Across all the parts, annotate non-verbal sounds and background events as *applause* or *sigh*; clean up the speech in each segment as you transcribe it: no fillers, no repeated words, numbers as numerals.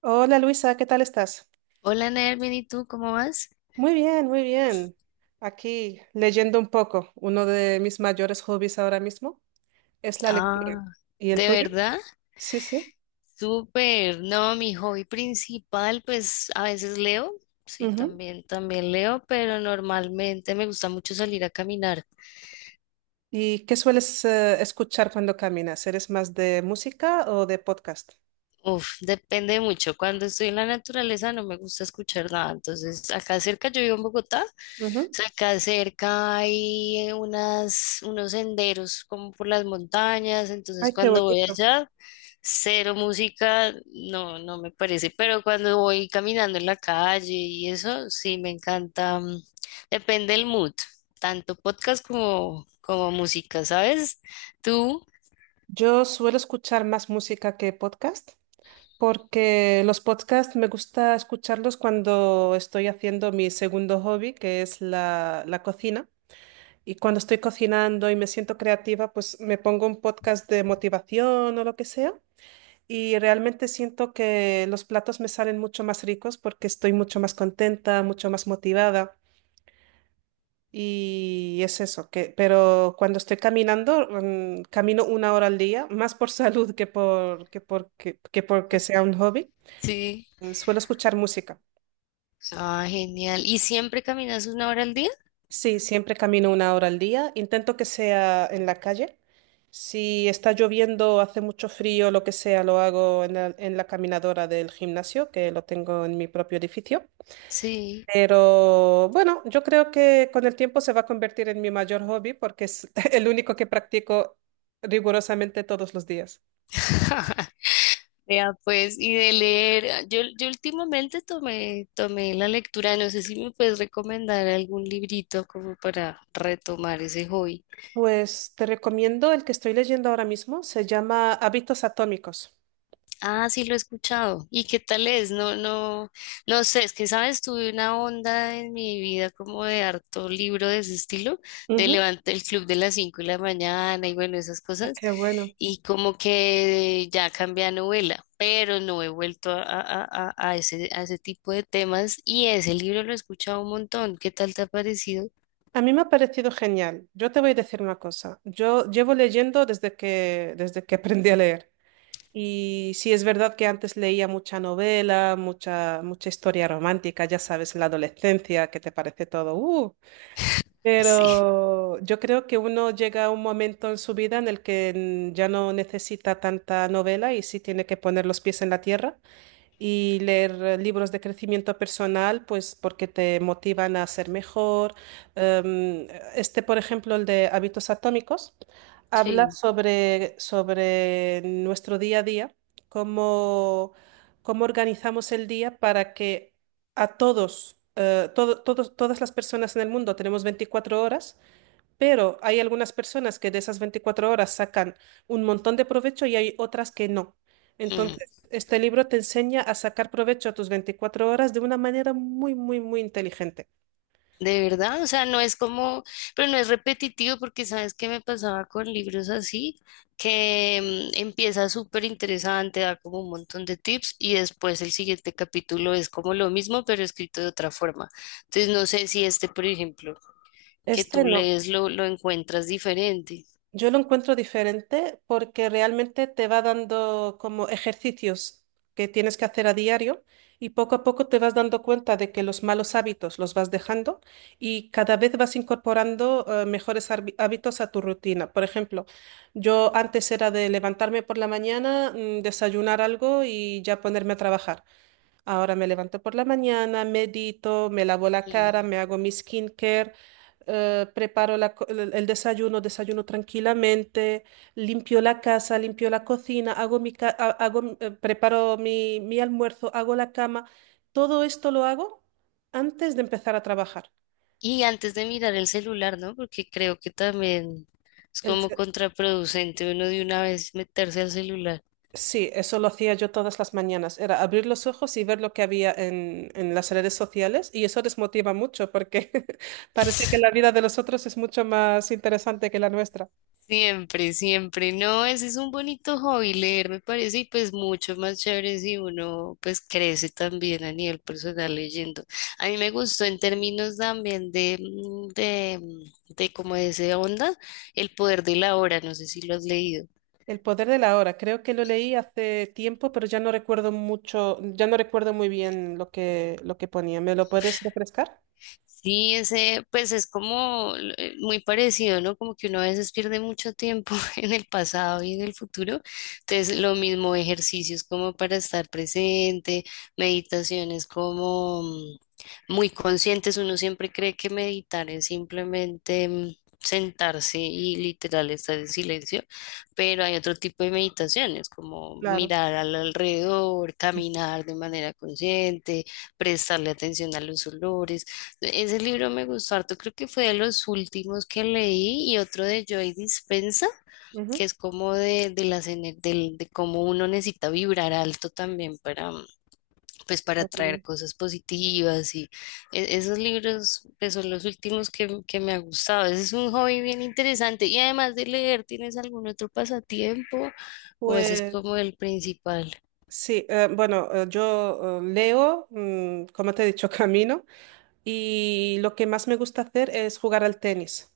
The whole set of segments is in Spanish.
Hola Luisa, ¿qué tal estás? Hola, Ner, bien, ¿y tú cómo vas? Muy bien, muy bien. Aquí leyendo un poco. Uno de mis mayores hobbies ahora mismo es la lectura. Ah, ¿Y el ¿de tuyo? verdad? Sí, sí. Súper. No, mi hobby principal, pues a veces leo, sí, Ujú. también leo, pero normalmente me gusta mucho salir a caminar. ¿Y qué sueles escuchar cuando caminas? ¿Eres más de música o de podcast? Uf, depende mucho. Cuando estoy en la naturaleza no me gusta escuchar nada. Entonces, acá cerca, yo vivo en Bogotá, Ujú. entonces acá cerca hay unos senderos como por las montañas. Entonces, Ay, qué cuando voy bonito. allá, cero música, no, no me parece. Pero cuando voy caminando en la calle y eso, sí me encanta. Depende del mood, tanto podcast como música, ¿sabes? Tú, Yo suelo escuchar más música que podcast porque los podcasts me gusta escucharlos cuando estoy haciendo mi segundo hobby, que es la cocina. Y cuando estoy cocinando y me siento creativa, pues me pongo un podcast de motivación o lo que sea. Y realmente siento que los platos me salen mucho más ricos porque estoy mucho más contenta, mucho más motivada. Y es eso, que, pero cuando estoy caminando, camino una hora al día, más por *laughs* salud que por, que por, que, que porque sea un hobby. sí. Suelo escuchar música. Ah, genial. ¿Y siempre caminas una hora al día? Sí, siempre camino una hora al día. Intento que sea en la calle. Si está lloviendo, hace mucho frío, lo que sea, lo hago en la caminadora del gimnasio, que lo tengo en mi propio edificio. Sí. Pero bueno, yo creo que con el tiempo se va a convertir en mi mayor hobby porque es *laughs* el único que practico rigurosamente todos los días. *laughs* Vea, pues, y de leer, yo últimamente tomé la lectura, no sé si me puedes recomendar algún librito como para retomar ese hobby. Pues te recomiendo el que estoy leyendo ahora mismo, se llama Hábitos Atómicos. Ah, sí, lo he escuchado. ¿Y qué tal es? No, no, no sé, es que, sabes, tuve una onda en mi vida como de harto libro de ese estilo, de Ujú. levantar el club de las 5 de la mañana y bueno, esas Ah, cosas, qué bueno. y como que ya cambié a novela, pero no he vuelto a ese tipo de temas y ese libro lo he escuchado un montón. ¿Qué tal te ha parecido? A mí me ha parecido genial. Yo te voy a decir una cosa. Yo llevo leyendo desde que aprendí a leer. Y sí es verdad que antes leía mucha novela, mucha, mucha historia romántica, ya sabes, la adolescencia, que te parece todo. Así. Pero yo creo que uno llega a un momento en su vida en el que ya no necesita tanta novela y sí tiene que poner los pies en la tierra y leer libros de crecimiento personal, pues porque te motivan a ser mejor. Em, este, por ejemplo, el de hábitos atómicos, habla Sí. sobre nuestro día a día, cómo, cómo organizamos el día para que a todos, todo- todos, todas las personas en el mundo tenemos 24 horas, pero hay algunas personas que de esas 24 horas sacan un montón de provecho y hay otras que no. Mm. Entonces, este libro te enseña a sacar provecho a tus 24 horas de una manera muy, muy, muy inteligente. De verdad, o sea, no es como, pero no es repetitivo porque sabes qué me pasaba con libros así, que empieza súper interesante, da como un montón de tips y después el siguiente capítulo es como lo mismo, pero escrito de otra forma. Entonces, no sé si este, por ejemplo, que Este tú no. lees lo encuentras diferente. Yo lo encuentro diferente porque realmente te va dando como ejercicios que tienes que hacer a diario y poco a poco te vas dando cuenta de que los malos hábitos los vas dejando y cada vez vas incorporando mejores hábitos a tu rutina. Por ejemplo, yo antes era de levantarme por la mañana, desayunar algo y ya ponerme a trabajar. Ahora me levanto por la mañana, medito, me lavo la Mm. cara, me hago mi skincare, el desayuno, desayuno tranquilamente, limpio la casa, limpio la cocina, hago mi ca- ha- hago, mi- preparo mi almuerzo, hago la cama. Todo esto lo hago antes de empezar a trabajar. Y antes de mirar el celular, ¿no? Porque creo que también es como contraproducente uno de una vez meterse al celular. Sí, eso lo hacía yo todas las mañanas. Era abrir los ojos y ver lo que había en las redes sociales y eso desmotiva mucho porque *laughs* parece que la vida de los otros es mucho más interesante que la nuestra. Siempre, siempre. No, ese es un bonito hobby, leer me parece, y pues mucho más chévere si uno pues crece también a nivel personal leyendo. A mí me gustó en términos también de como de esa onda, El poder de la hora, no sé si lo has leído. El poder de la hora, creo que lo leí hace tiempo, pero ya no recuerdo mucho, ya no recuerdo muy bien lo que ponía. ¿Me lo puedes refrescar? Sí, ese, pues es como muy parecido, ¿no? Como que uno a veces pierde mucho tiempo *laughs* en el pasado y en el futuro. Entonces, lo mismo, ejercicios como para estar presente, meditaciones como muy conscientes. Uno siempre cree que meditar es simplemente sentarse y literal estar en silencio, pero hay otro tipo de meditaciones, como Claro. mirar al alrededor, caminar de manera consciente, prestarle atención a los olores. Ese libro me gustó harto, creo que fue de los últimos que leí y otro de Joy Dispensa, que Ujú. es como de las ener- del- de cómo uno necesita vibrar alto también para, pues para Qué atraer bueno. cosas positivas y esos libros pues, son los últimos que me ha gustado. Ese es un hobby bien interesante y además de leer, ¿tienes algún otro pasatiempo o ese es Pues como el principal? sí, bueno, yo leo, como te he dicho, *laughs* camino. Y lo que más me gusta hacer es jugar al tenis.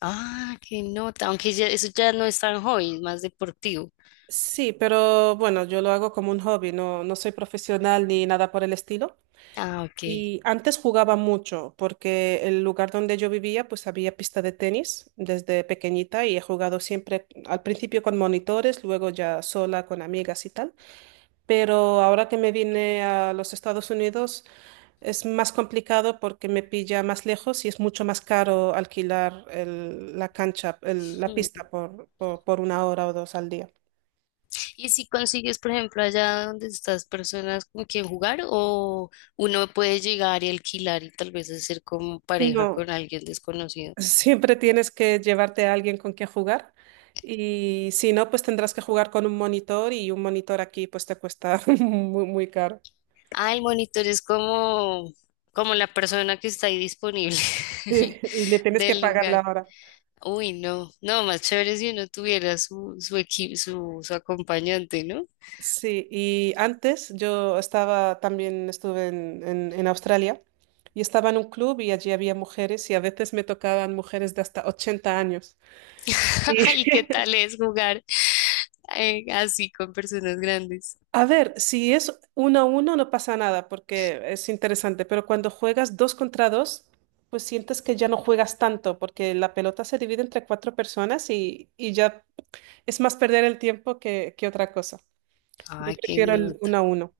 Ah, qué nota, aunque ya, eso ya no es tan hobby, es más deportivo. Sí, pero bueno, yo lo hago como un hobby, no, no soy profesional ni nada por el estilo. Ah, ok. Y antes jugaba mucho porque el lugar donde yo vivía pues había pista de tenis desde pequeñita y he jugado siempre al principio con monitores, luego ya sola con amigas y tal. Pero ahora que me vine a los Estados Unidos, es más complicado porque me pilla más lejos y es mucho más caro alquilar la cancha, la pista por una hora o dos al día. Y si consigues, por ejemplo, allá donde estás personas con quien jugar, o uno puede llegar y alquilar y tal vez hacer como pareja con No, alguien desconocido. siempre tienes que llevarte a alguien con quien jugar y si no, pues tendrás que jugar con un monitor y un monitor aquí pues te cuesta *laughs* muy, muy caro. Ah, el monitor es como, como la persona que está ahí disponible Sí, *laughs* y le tienes que del pagar la lugar. hora. Uy, no, no, más chévere si uno tuviera su, su equipo, su acompañante, ¿no? Sí, y antes yo estaba también, estuve en Australia y estaba en un club y allí había mujeres y a veces me tocaban mujeres de hasta 80 años. Y *laughs* Ay, ¿qué *laughs* tal es jugar así con personas grandes? a ver, si es uno a uno no pasa nada porque es interesante, pero cuando juegas dos contra dos, pues sientes que ya no juegas tanto porque la pelota se divide entre cuatro personas y ya es más perder el tiempo que otra cosa. Yo Ay, que prefiero no. el uno a uno.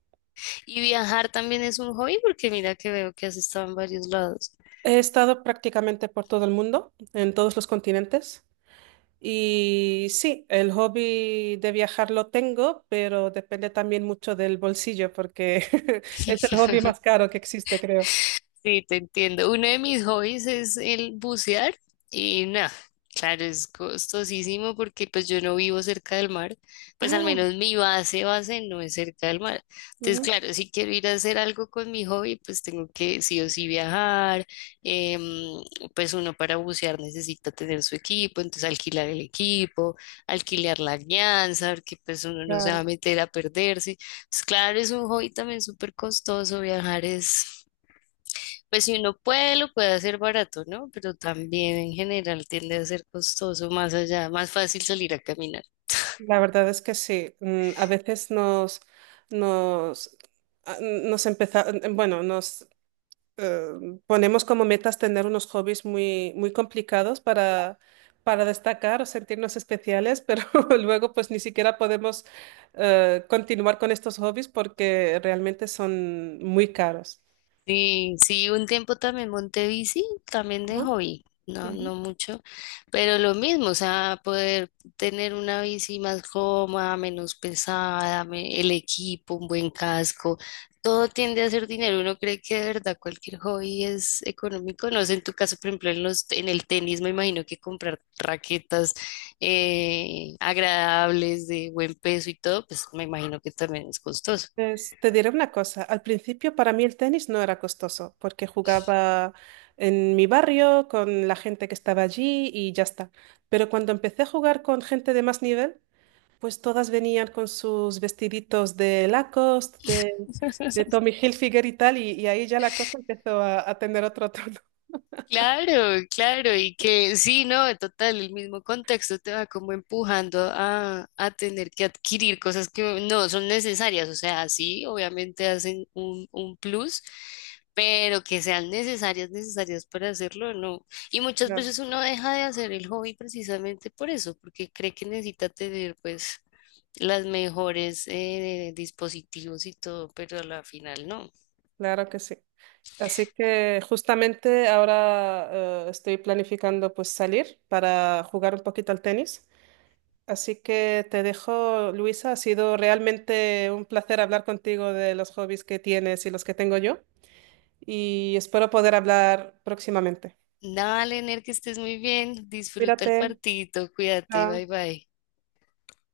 Y viajar también es un hobby porque mira que veo que has estado en varios lados. He estado prácticamente por todo el mundo, en todos los continentes. Y sí, el hobby de viajar lo tengo, pero depende también mucho del bolsillo, porque *laughs* es el hobby más caro que existe, creo. Sí, te entiendo. Uno de mis hobbies es el bucear y nada, claro, es costosísimo porque pues yo no vivo cerca del mar, pues al Ah, menos mi base, base no es cerca del mar. Entonces, ujú, claro, si quiero ir a hacer algo con mi hobby, pues tengo que sí o sí viajar, em, pues uno para bucear necesita tener su equipo, entonces alquilar el equipo, alquilar la guianza, porque pues uno no se va a claro. meter a perderse. Pues claro, es un hobby también súper costoso, viajar es... Pues si uno puede, lo puede hacer barato, ¿no? Pero también en general tiende a ser costoso más allá, más fácil salir a caminar. La verdad es que sí. A veces nos, nos, a- nos empezamos, bueno, nos ponemos como metas tener unos hobbies muy, muy complicados para destacar o sentirnos especiales, pero *laughs* luego pues ni siquiera podemos continuar con estos hobbies porque realmente son muy caros. Sí, sí, un tiempo también monté bici, también de Ajá, hobby, no, ujú. no mucho, pero lo mismo, o sea, poder tener una bici más cómoda, menos pesada, el equipo, un buen casco, todo tiende a ser dinero. Uno cree que de verdad cualquier hobby es económico, no sé, en tu caso, por ejemplo, en los, en el tenis, me imagino que comprar raquetas agradables, de buen peso y todo, pues me imagino que también es costoso. Pues, te diré una cosa, al principio para mí el tenis no era costoso porque jugaba en mi barrio con la gente que estaba allí y ya está. Pero cuando empecé a jugar con gente de más nivel, pues todas venían con sus vestiditos de Lacoste, de *laughs* Tommy Hilfiger y tal, y ahí ya la cosa empezó a tener otro tono. *laughs* Claro, claro, y que sí, no, en total, el mismo contexto te va como empujando a tener que adquirir cosas que no son necesarias, o sea, sí, obviamente hacen un plus, pero que sean necesarias, necesarias para hacerlo, no. Y muchas Claro, veces uno deja de hacer el hobby precisamente por eso, porque cree que necesita tener pues las mejores dispositivos y todo, pero a la final no. claro que sí. Así que justamente ahora estoy planificando pues salir para jugar un poquito al tenis. Así que te dejo, Luisa. Ha sido realmente un placer hablar contigo de los hobbies que tienes y los que tengo yo. Y espero poder hablar próximamente. Dale, Ner, que estés muy bien. Disfruta el Cuídate. partidito. Cuídate. Bye Chao. bye.